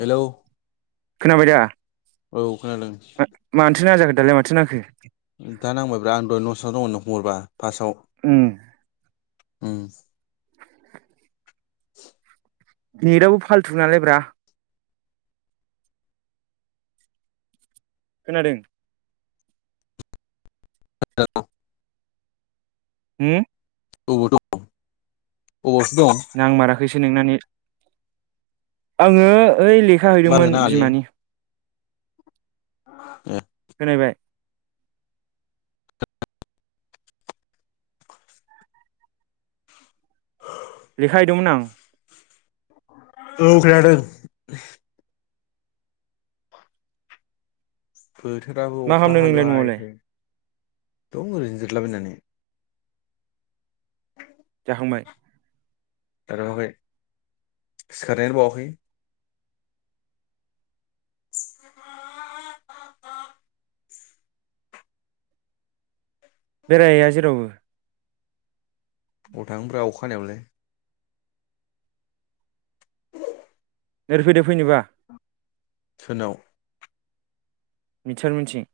Hello खोनाबाय दा औ खोनादों मानोथो नाङा जाखो दालाय माथो नांखो दा नांबायब्रा आं दहाय न' सिङाव दङमोन नों फन हरबा फार्स्टआव ओम ओम नेटआबो फाल्थु नालाय ब्रा खोनादों [unintelligible] होम अबाव दं अबावथो दं? नांमाराखैसो नोंना नेत आङो ओइ लेखा बारनो हैदोंमोन नाङालै बिमानि ए खोना हैबाय लेखा हैदोंमोन आं। औ खोनादों। बोथोराबो मा अखा खालामदों नोंलाय हालुबाय न'आवलाय थायो दं ओरैनो जिरायला बायनानै। जाखांबाय। जाथ'आखै सिखारनायआनो बावआखै। बेरायहैया जेरावबो। अबाव थांनोब्रा अखाहानायावलाय। ओरै फैदो फैनोबा। सोरनाव। मिथिसार मोनथिं।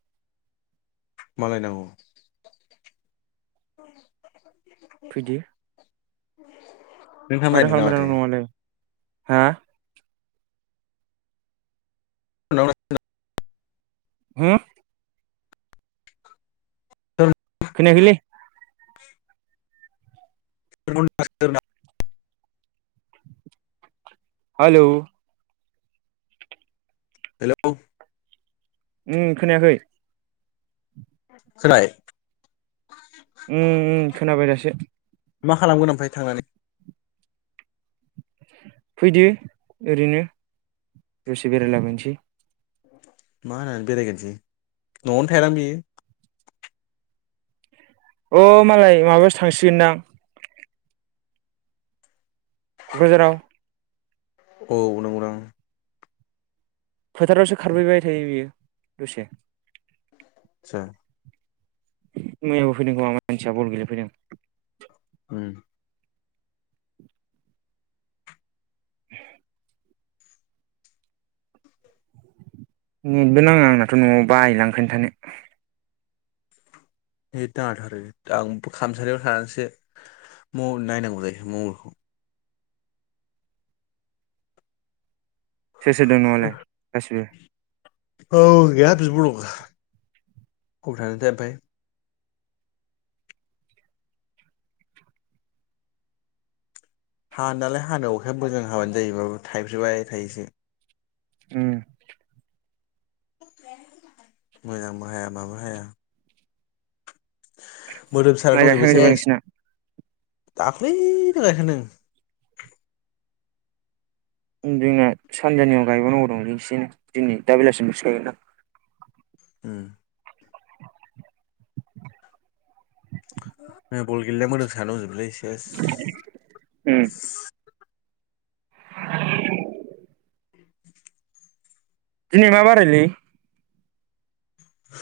मा लायनांगौ। फैदो। माथो खालामबाय दं [unintelligible] न'आवलाय हा? [unintelligible] होम। [unintelligible] खोनायाखैलै। [unintelligible] हेलौ। हेल'। उम खोनायाखै। खोनाबाय। उम उम खोनाबाय दासो। मा खालामगोन ओमफ्राय थांनानै। फैदो ओरैनो दसे बेरायलाबायनोसै। मा होननानै बेरायगोनोसै न'आवनो थायाना बियो। अ मालाय माबायावसो थांसिगोनदां। क'क्राझाराव। औ नंगौ नोंथां। फोथारावसो खारफैबाय थायो बियो दसे। आतसा। मैयाबो फैदों खोमा मानसिया बल गेलेफैदों। उम। [inaudible] नेटबो नाङा आंनाथ' न'आव बायोलां ओंखायनो थानो। नेट नाङाथ' आरो आंबो खामसालायाव थानानैसो म नायनांगौ जायो मबाइलखौ सोर सोर दोंङो नंआवलाय गासैबो। औ गैया बिब दं अबाव थांदोंथाय ओमफ्राय। हानो नालाय हानो अखाया मोजां हाबानो जायो माबा थाइफ्रिबाय थाइयोसो। उम। मोजांबो हाया माबो हाया। मोदोम साना माइ दंजोबो गायखांजोबबाय सेस नोंसिना दाख्लैनो गायखांदों। जोंना सानजाना गायबाव नांगौ दं दिनि दा बेलासियाव [unintelligible] उम। मैया बल गेलनाया मोदोम साना दंजोबोलै सेस। उम। [inaudible] दिनै मा बारायलै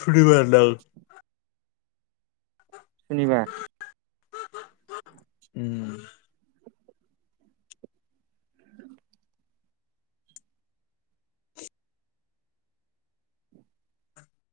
सुनिबार दां सुनिबार उम